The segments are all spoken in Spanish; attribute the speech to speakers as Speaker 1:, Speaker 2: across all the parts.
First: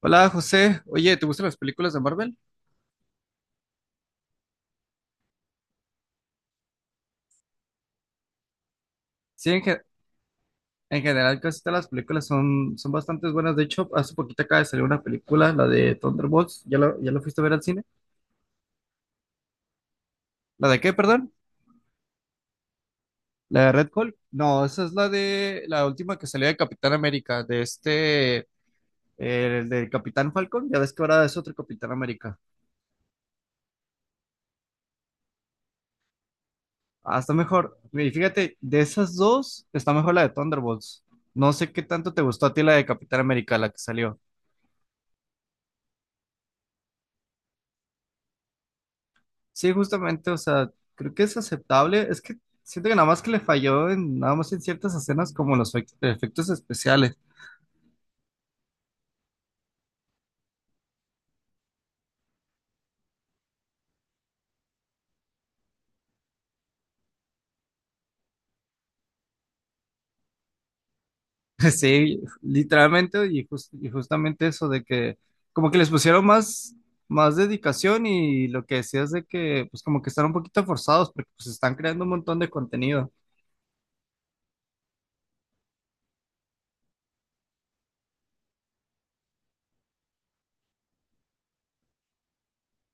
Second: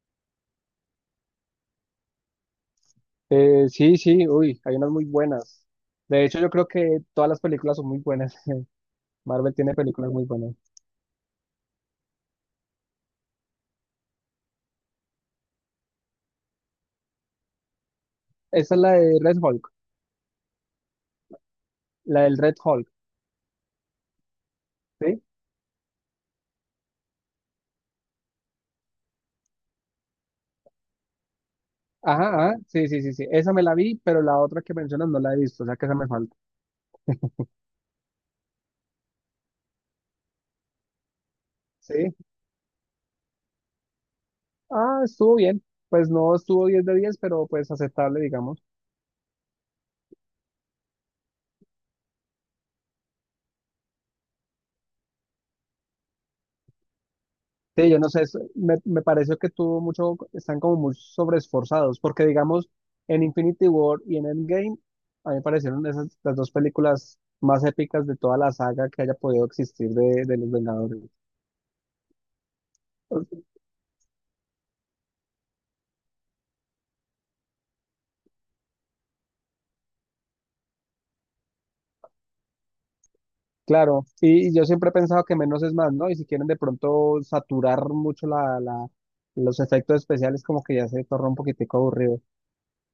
Speaker 1: Hola José, oye, ¿te gustan las películas de Marvel?
Speaker 2: Sí, sí, uy, hay unas muy buenas. De hecho, yo creo que todas las películas son muy buenas.
Speaker 1: Sí,
Speaker 2: Marvel tiene películas muy buenas.
Speaker 1: en general casi todas las películas son bastante buenas. De hecho, hace poquito acaba de salir una película, la de Thunderbolts, ¿ya ya la fuiste a ver al cine?
Speaker 2: Esa es la de Red Hulk,
Speaker 1: ¿La de qué, perdón?
Speaker 2: la del Red Hulk,
Speaker 1: ¿La de Red Hulk? No, esa es la
Speaker 2: ¿sí?
Speaker 1: de la última que salió de Capitán América, de este, el del Capitán Falcon, ya ves que ahora es otro Capitán
Speaker 2: Ajá,
Speaker 1: América.
Speaker 2: ajá, sí, sí, sí, sí. Esa me la vi, pero la otra que mencionas no la he visto, o sea que esa me falta.
Speaker 1: Ah, está mejor. Y fíjate, de esas dos, está mejor la de Thunderbolts. No sé qué tanto
Speaker 2: Sí.
Speaker 1: te gustó a ti la de Capitán América, la que salió.
Speaker 2: Ah, estuvo bien. Pues no estuvo 10 de 10 pero pues aceptable, digamos.
Speaker 1: Sí, justamente, o sea, creo que es aceptable. Es que siento que nada más que le falló nada más en ciertas escenas como los efectos especiales.
Speaker 2: Sí, yo no sé, me, me pareció que tuvo mucho, están como muy sobreesforzados, porque digamos, en Infinity War y en Endgame, a mí me parecieron esas las dos películas más épicas de toda la saga que haya podido existir de los Vengadores.
Speaker 1: Sí, literalmente, y justamente eso de que como que les pusieron más, más dedicación y lo que decías de que pues como que están un poquito forzados porque pues están creando un montón de contenido.
Speaker 2: Claro, y yo siempre he pensado que menos es más, ¿no? Y si quieren de pronto saturar mucho los efectos especiales, como que ya se torna un poquitico aburrido.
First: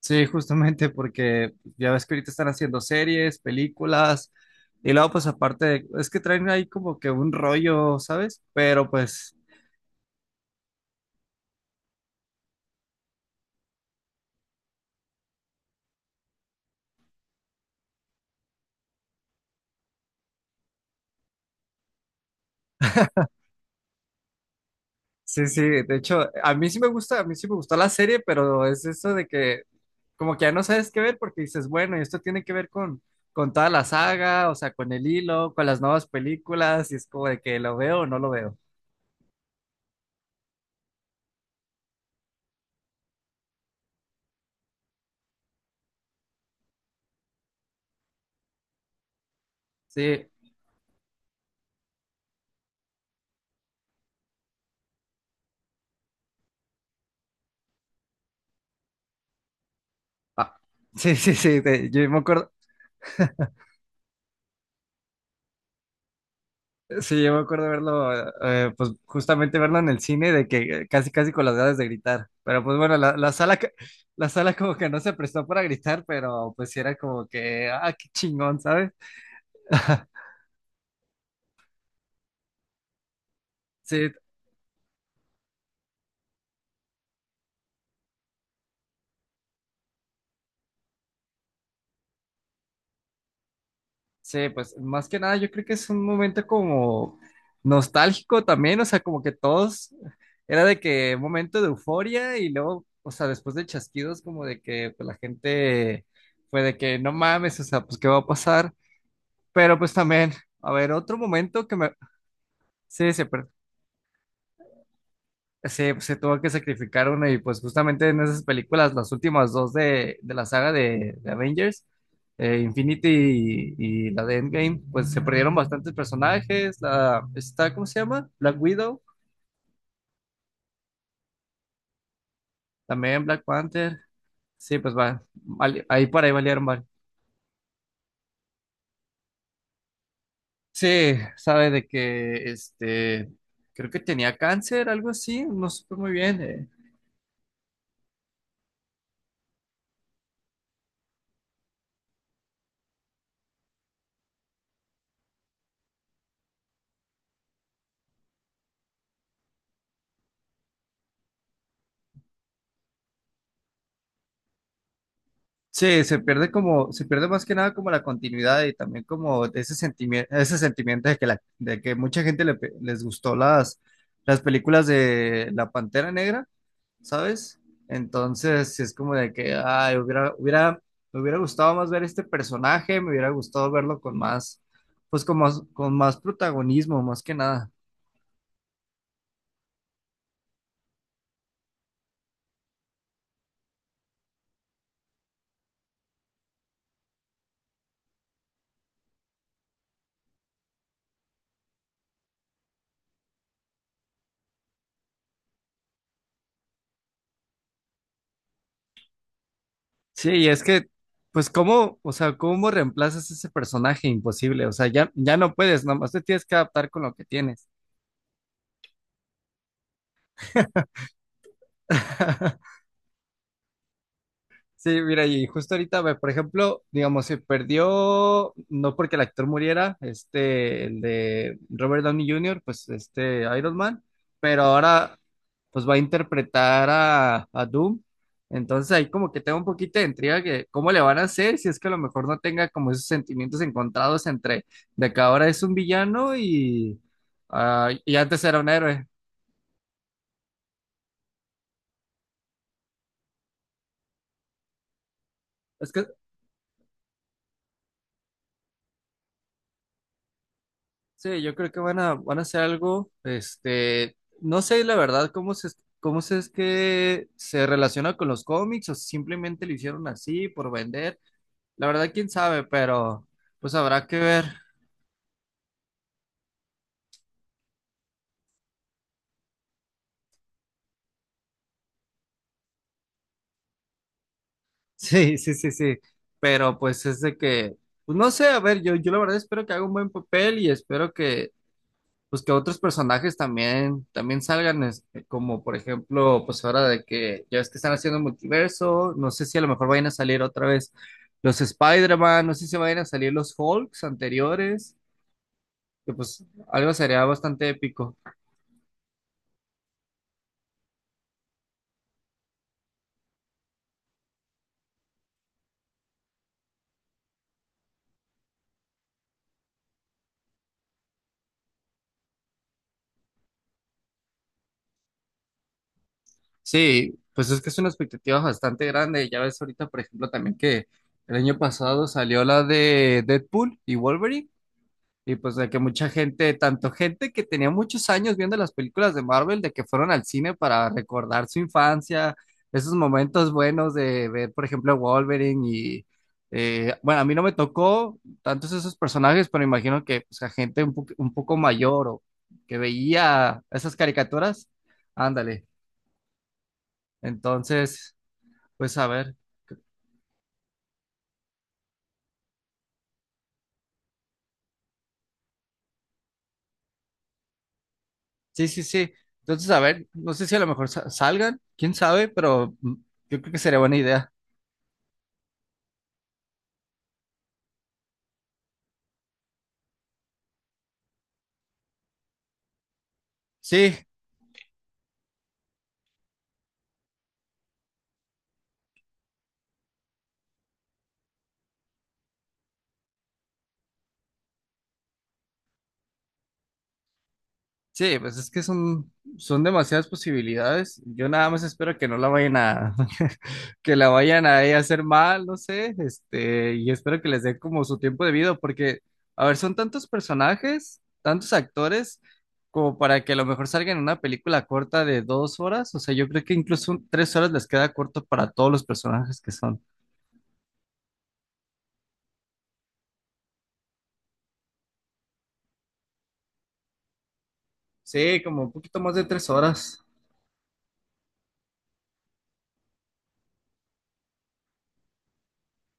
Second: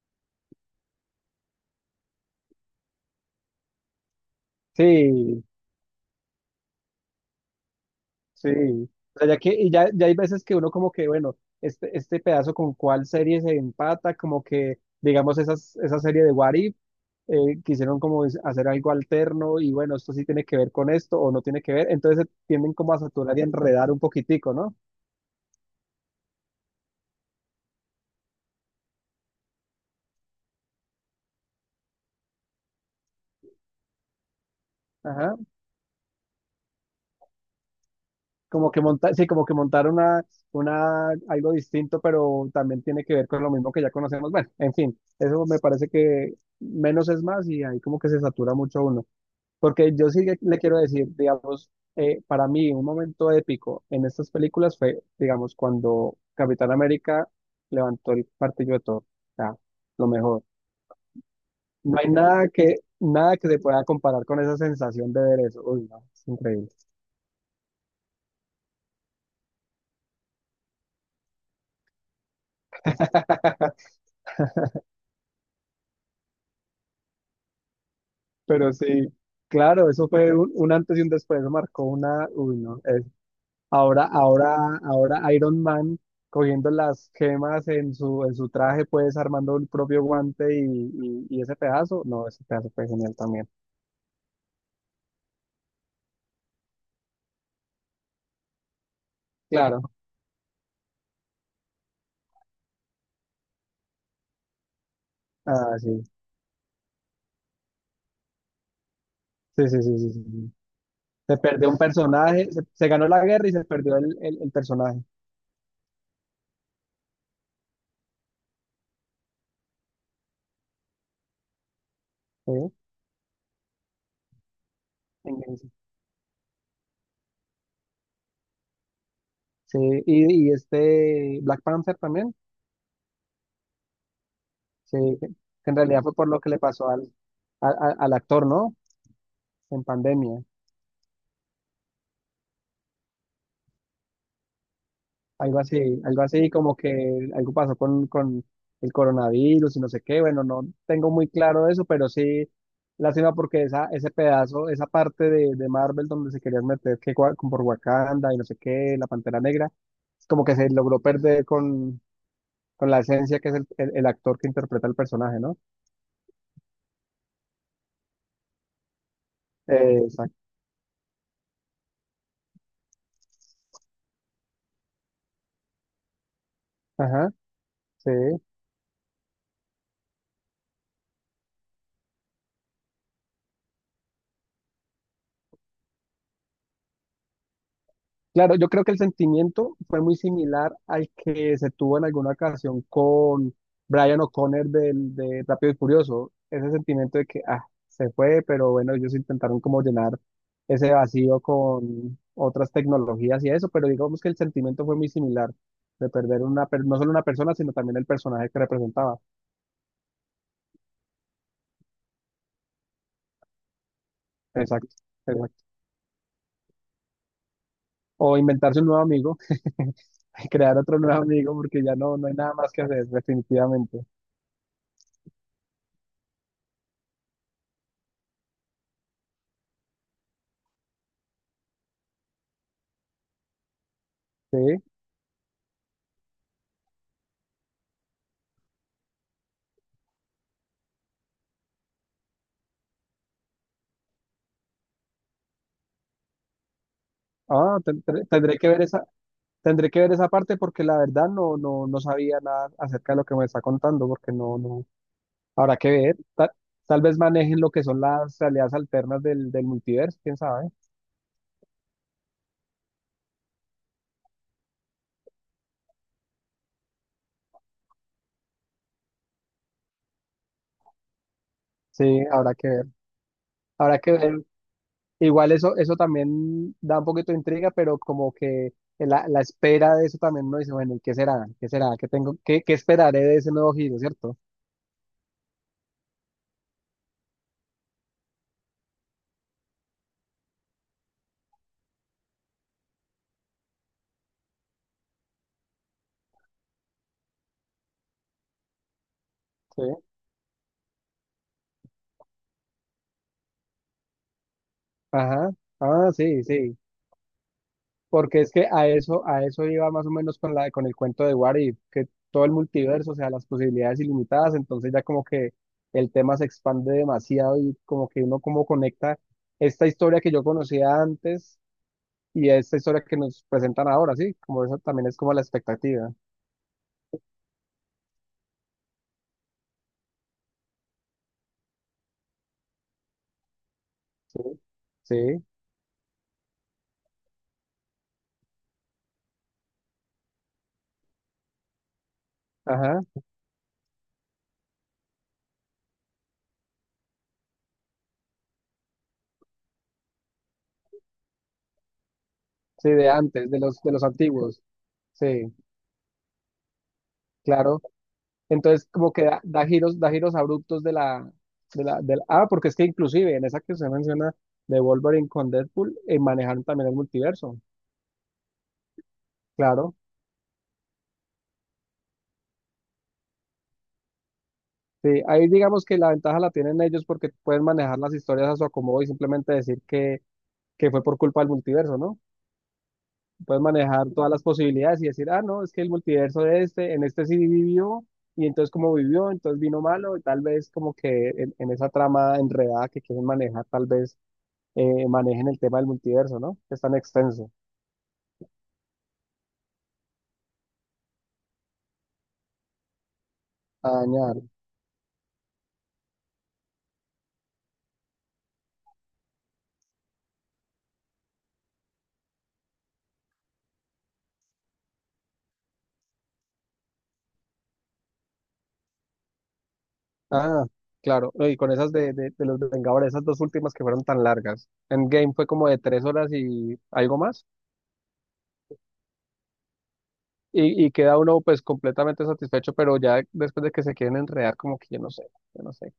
Speaker 1: Sí, justamente porque ya ves que ahorita están haciendo series, películas. Y luego, pues
Speaker 2: Sí,
Speaker 1: aparte, es que traen ahí como que un rollo, ¿sabes?
Speaker 2: Sí,
Speaker 1: Pero
Speaker 2: o sea,
Speaker 1: pues
Speaker 2: ya que, y ya, ya hay veces que uno como que, bueno, este pedazo con cuál serie se empata, como que, digamos, esas, esa serie de What If, quisieron como hacer algo alterno y bueno, esto sí tiene que ver con esto o no tiene que ver, entonces se tienden como a saturar y a enredar un poquitico, ¿no?
Speaker 1: sí, sí, de hecho, a mí sí me gusta, a mí sí me gustó la serie, pero es eso de que como que ya no sabes qué ver porque dices, bueno, y esto tiene que ver con toda la saga, o sea, con el
Speaker 2: Ajá,
Speaker 1: hilo, con las nuevas películas, y es como de que lo veo o no lo veo.
Speaker 2: como que montar, sí, como que montar algo distinto, pero también tiene que ver con lo mismo que ya conocemos. Bueno, en fin, eso me parece que menos es más y ahí como que se satura mucho uno. Porque yo sí
Speaker 1: Sí,
Speaker 2: que le quiero decir, digamos, para mí un momento épico en estas películas fue, digamos, cuando Capitán América levantó el martillo de Thor. O sea, lo mejor.
Speaker 1: ah, sí, sí, sí, de-
Speaker 2: No
Speaker 1: yo
Speaker 2: hay
Speaker 1: me
Speaker 2: nada
Speaker 1: acuerdo,
Speaker 2: que, nada que se pueda comparar con esa sensación de ver eso. Uy, no, es increíble.
Speaker 1: sí, yo me acuerdo verlo, pues justamente verlo en el cine de que casi, casi con las ganas de gritar, pero pues bueno, la sala, la sala como que no se prestó para gritar, pero pues sí era como que, ah, qué chingón,
Speaker 2: Pero
Speaker 1: ¿sabes?
Speaker 2: sí, claro, eso fue un antes y un después, eso marcó una, uy, no. Ahora,
Speaker 1: Sí,
Speaker 2: ahora, ahora Iron Man cogiendo las gemas en su traje, pues armando el propio guante y ese pedazo. No, ese pedazo fue genial también.
Speaker 1: sí, pues más que nada yo creo que es un momento como nostálgico también, o sea, como que
Speaker 2: Claro.
Speaker 1: todos, era de que un momento de euforia y luego, o sea, después de chasquidos como de que pues, la
Speaker 2: Ah, sí.
Speaker 1: gente fue de que no mames, o sea, pues qué va a pasar,
Speaker 2: Sí,
Speaker 1: pero
Speaker 2: sí,
Speaker 1: pues
Speaker 2: sí, sí, sí,
Speaker 1: también,
Speaker 2: sí.
Speaker 1: a ver, otro
Speaker 2: Se
Speaker 1: momento
Speaker 2: perdió
Speaker 1: que
Speaker 2: un
Speaker 1: me,
Speaker 2: personaje, se ganó
Speaker 1: sí, sí,
Speaker 2: la guerra y se perdió el personaje.
Speaker 1: se tuvo que sacrificar uno y pues justamente en esas películas, las últimas dos de la saga de Avengers,
Speaker 2: Sí,
Speaker 1: Infinity y la de Endgame, pues se
Speaker 2: en
Speaker 1: perdieron
Speaker 2: eso.
Speaker 1: bastantes personajes, la, está, ¿cómo se llama? Black Widow,
Speaker 2: Sí, y este Black Panther también,
Speaker 1: también Black Panther, sí, pues
Speaker 2: sí,
Speaker 1: va,
Speaker 2: que en
Speaker 1: vali-
Speaker 2: realidad
Speaker 1: ahí
Speaker 2: fue
Speaker 1: por
Speaker 2: por
Speaker 1: ahí
Speaker 2: lo que le
Speaker 1: valieron, vale.
Speaker 2: pasó al actor, ¿no? En pandemia.
Speaker 1: Sí, sabe de que, este, creo que tenía cáncer, algo así, no supe muy
Speaker 2: Algo
Speaker 1: bien,
Speaker 2: así como que algo pasó con el coronavirus y no sé qué. Bueno, no tengo muy claro eso, pero sí, lástima porque esa, ese pedazo, esa parte de Marvel donde se querían meter que con por Wakanda y no sé qué, la Pantera Negra, como que se logró perder con la esencia que es el actor que interpreta el personaje, ¿no?
Speaker 1: sí, se pierde como, se pierde más que nada como la continuidad y también como de
Speaker 2: Exacto.
Speaker 1: ese sentimiento de que la, de que mucha gente le pe- les gustó las películas de La Pantera Negra,
Speaker 2: Ajá,
Speaker 1: ¿sabes?
Speaker 2: sí.
Speaker 1: Entonces, sí es como de que, ay, hubiera, hubiera, me hubiera gustado más ver este personaje, me hubiera gustado verlo con más, pues con más protagonismo, más que nada.
Speaker 2: Claro, yo creo que el sentimiento fue muy similar al que se tuvo en alguna ocasión con Brian O'Connor del, de Rápido y Furioso. Ese sentimiento de que, ah, se fue, pero bueno, ellos intentaron como llenar ese vacío con otras tecnologías y eso, pero digamos que el sentimiento fue muy similar de perder una, no solo una persona, sino también el personaje que representaba.
Speaker 1: Sí, y es que, pues, ¿cómo, o sea, cómo reemplazas ese personaje imposible? O sea,
Speaker 2: Exacto,
Speaker 1: ya, ya no
Speaker 2: exacto.
Speaker 1: puedes, nomás te tienes que adaptar con lo que tienes.
Speaker 2: O inventarse un nuevo amigo, crear otro nuevo amigo, porque ya no, no hay nada más que hacer, definitivamente.
Speaker 1: Sí, mira, y justo ahorita, ve, por ejemplo, digamos, se perdió, no porque el actor muriera, este, el de Robert Downey Jr., pues este Iron Man,
Speaker 2: Sí.
Speaker 1: pero ahora pues va a interpretar a Doom. Entonces ahí como que tengo un poquito de intriga que cómo le van a hacer si es que a lo mejor no tenga como esos sentimientos encontrados entre de que ahora es un villano y,
Speaker 2: Ah,
Speaker 1: ah, y
Speaker 2: tendré,
Speaker 1: antes
Speaker 2: tendré
Speaker 1: era un
Speaker 2: que ver esa,
Speaker 1: héroe.
Speaker 2: tendré que ver esa parte porque la verdad no, no, no sabía nada acerca de lo que me está contando, porque no, no, habrá que
Speaker 1: Es que
Speaker 2: ver. Tal vez manejen lo que son las realidades alternas del multiverso, quién sabe.
Speaker 1: sí, yo creo que van a hacer algo, este, no sé la verdad cómo se es que se relaciona con los cómics o si simplemente lo hicieron así por vender. La
Speaker 2: Sí,
Speaker 1: verdad, quién
Speaker 2: habrá
Speaker 1: sabe,
Speaker 2: que ver.
Speaker 1: pero pues
Speaker 2: Habrá
Speaker 1: habrá
Speaker 2: que
Speaker 1: que
Speaker 2: ver.
Speaker 1: ver.
Speaker 2: Igual eso, eso también da un poquito de intriga, pero como que la espera de eso también uno dice, bueno, ¿y qué será? ¿Qué será? ¿Qué tengo? ¿Qué, qué esperaré de ese nuevo giro, cierto?
Speaker 1: Sí, sí, sí, sí. Pero pues es de que, pues no sé, a ver, yo la verdad espero que haga un buen papel y espero que, pues que otros personajes también, también salgan, es- como por ejemplo, pues ahora de que ya es que están haciendo multiverso, no sé si a lo mejor
Speaker 2: Sí.
Speaker 1: vayan a salir otra vez los Spider-Man, no sé si vayan a salir los Hulks anteriores,
Speaker 2: Ajá. Ah,
Speaker 1: que
Speaker 2: sí,
Speaker 1: pues
Speaker 2: sí.
Speaker 1: algo sería bastante épico.
Speaker 2: Porque es que a eso iba más o menos con la, con el cuento de What If, que todo el multiverso, o sea, las posibilidades ilimitadas, entonces ya como que el tema se expande demasiado y como que uno como conecta esta historia que yo conocía antes y esta historia que nos presentan ahora, sí, como eso también es como la expectativa,
Speaker 1: Sí, pues es que es una expectativa bastante grande, ya ves ahorita, por ejemplo, también que el año pasado salió la de Deadpool y Wolverine.
Speaker 2: sí,
Speaker 1: Y
Speaker 2: sí,
Speaker 1: pues de que mucha gente, tanto gente que tenía muchos años viendo las películas de Marvel, de que fueron al cine para recordar su infancia, esos
Speaker 2: ajá,
Speaker 1: momentos buenos de ver, por ejemplo, Wolverine y, bueno, a mí no me tocó tantos esos personajes, pero imagino que pues, a gente un, po- un poco mayor o que
Speaker 2: sí, de antes,
Speaker 1: veía
Speaker 2: de
Speaker 1: esas
Speaker 2: los antiguos,
Speaker 1: caricaturas,
Speaker 2: sí,
Speaker 1: ándale.
Speaker 2: claro.
Speaker 1: Entonces,
Speaker 2: Entonces,
Speaker 1: pues a
Speaker 2: como que
Speaker 1: ver,
Speaker 2: da, da giros abruptos Ah, porque es que inclusive en esa que usted menciona de Wolverine con Deadpool, manejaron también el multiverso,
Speaker 1: sí, sí, sí. Entonces, a
Speaker 2: claro.
Speaker 1: ver, no sé si a lo mejor sa- salgan, quién sabe, pero mm, yo creo que sería buena idea.
Speaker 2: Sí, ahí digamos que la ventaja la tienen ellos porque pueden manejar las historias a su acomodo y simplemente decir que fue por culpa del multiverso, ¿no? Pueden
Speaker 1: Sí,
Speaker 2: manejar todas las posibilidades y decir, ah, no, es que el multiverso de este, en este sí vivió, y entonces como vivió, entonces vino malo, y tal vez como que en esa trama enredada que quieren manejar, tal vez manejen el tema del multiverso, ¿no? Que es tan extenso.
Speaker 1: sí, pues es que son, son demasiadas posibilidades. Yo nada más espero que no la vayan a,
Speaker 2: A
Speaker 1: que la
Speaker 2: dañar.
Speaker 1: vayan a ella hacer mal, no sé, este, y espero que les dé como su tiempo debido, porque, a ver, son tantos personajes, tantos actores, como para que a lo mejor salgan en una película corta de 2 horas. O sea, yo creo que incluso un- 3 horas les queda corto para todos los personajes que son.
Speaker 2: Ah, claro. No, y con esas de los Vengadores, esas dos últimas que fueron tan largas. Endgame fue como de 3 horas y algo más.
Speaker 1: Sí, como un poquito más de 3 horas.
Speaker 2: Y queda uno pues completamente satisfecho, pero ya después de que se quieren enredar, como que yo no sé, yo no sé.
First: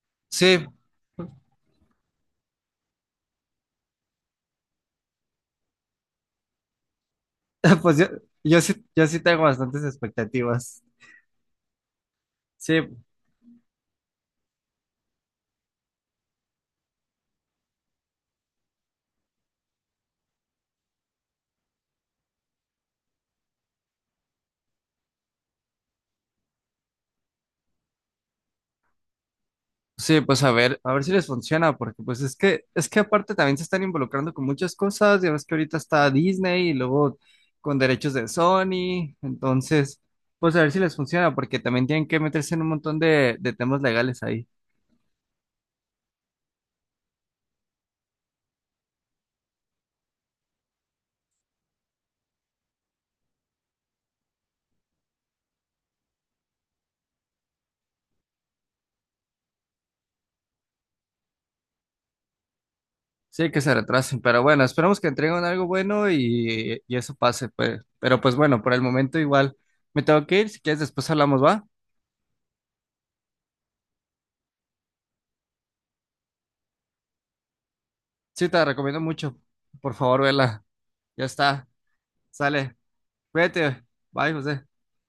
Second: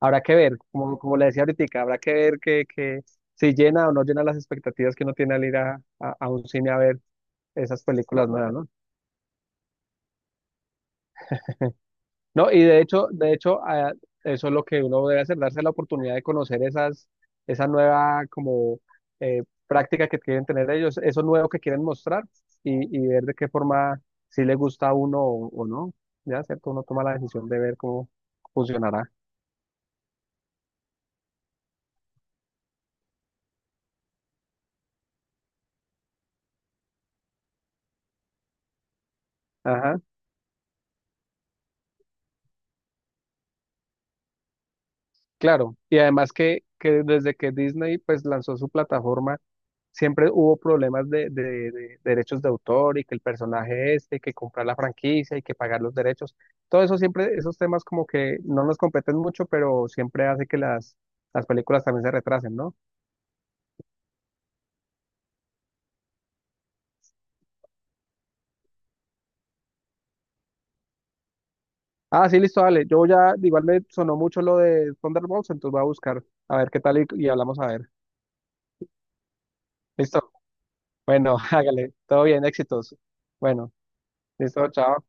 Speaker 2: Habrá que ver,
Speaker 1: Sí,
Speaker 2: como, como le decía ahorita, habrá que ver que si llena o no llena las expectativas que uno tiene al ir a un cine a ver esas
Speaker 1: pues yo,
Speaker 2: películas nuevas, ¿no?
Speaker 1: yo sí tengo bastantes expectativas.
Speaker 2: No, y
Speaker 1: Sí,
Speaker 2: de hecho, eso es lo que uno debe hacer, darse la oportunidad de conocer esas, esa nueva como práctica que quieren tener ellos, eso nuevo que quieren mostrar y ver de qué forma si le gusta a uno o no. Ya, ¿cierto? Uno toma la decisión de ver cómo funcionará.
Speaker 1: sí, pues a ver si les funciona, porque pues es que aparte también se están involucrando con muchas cosas, ya ves que ahorita está Disney y luego con derechos de Sony,
Speaker 2: Ajá,
Speaker 1: entonces, pues a ver si les funciona, porque también tienen que meterse en un montón de temas legales ahí.
Speaker 2: claro. Y además que desde que Disney pues lanzó su plataforma, siempre hubo problemas de, de derechos de autor y que el personaje este, que comprar la franquicia y que pagar los derechos. Todo eso siempre, esos temas como que no nos competen mucho, pero siempre hace que las películas también se retrasen, ¿no?
Speaker 1: Sí, que se retrasen, pero bueno, esperemos que entreguen algo bueno y eso pase, pues. Pero pues bueno, por el momento igual me tengo que ir, si quieres después hablamos, ¿va?
Speaker 2: Ah, sí, listo, dale. Yo ya, igual me sonó mucho lo de Thunderbolts, entonces voy a buscar a ver qué tal y hablamos a ver.
Speaker 1: Sí, te la recomiendo mucho, por favor,
Speaker 2: Listo.
Speaker 1: vela. Ya
Speaker 2: Bueno,
Speaker 1: está,
Speaker 2: hágale. Todo bien,
Speaker 1: sale,
Speaker 2: éxitos. Bueno,
Speaker 1: cuídate, bye, José.
Speaker 2: listo, chao.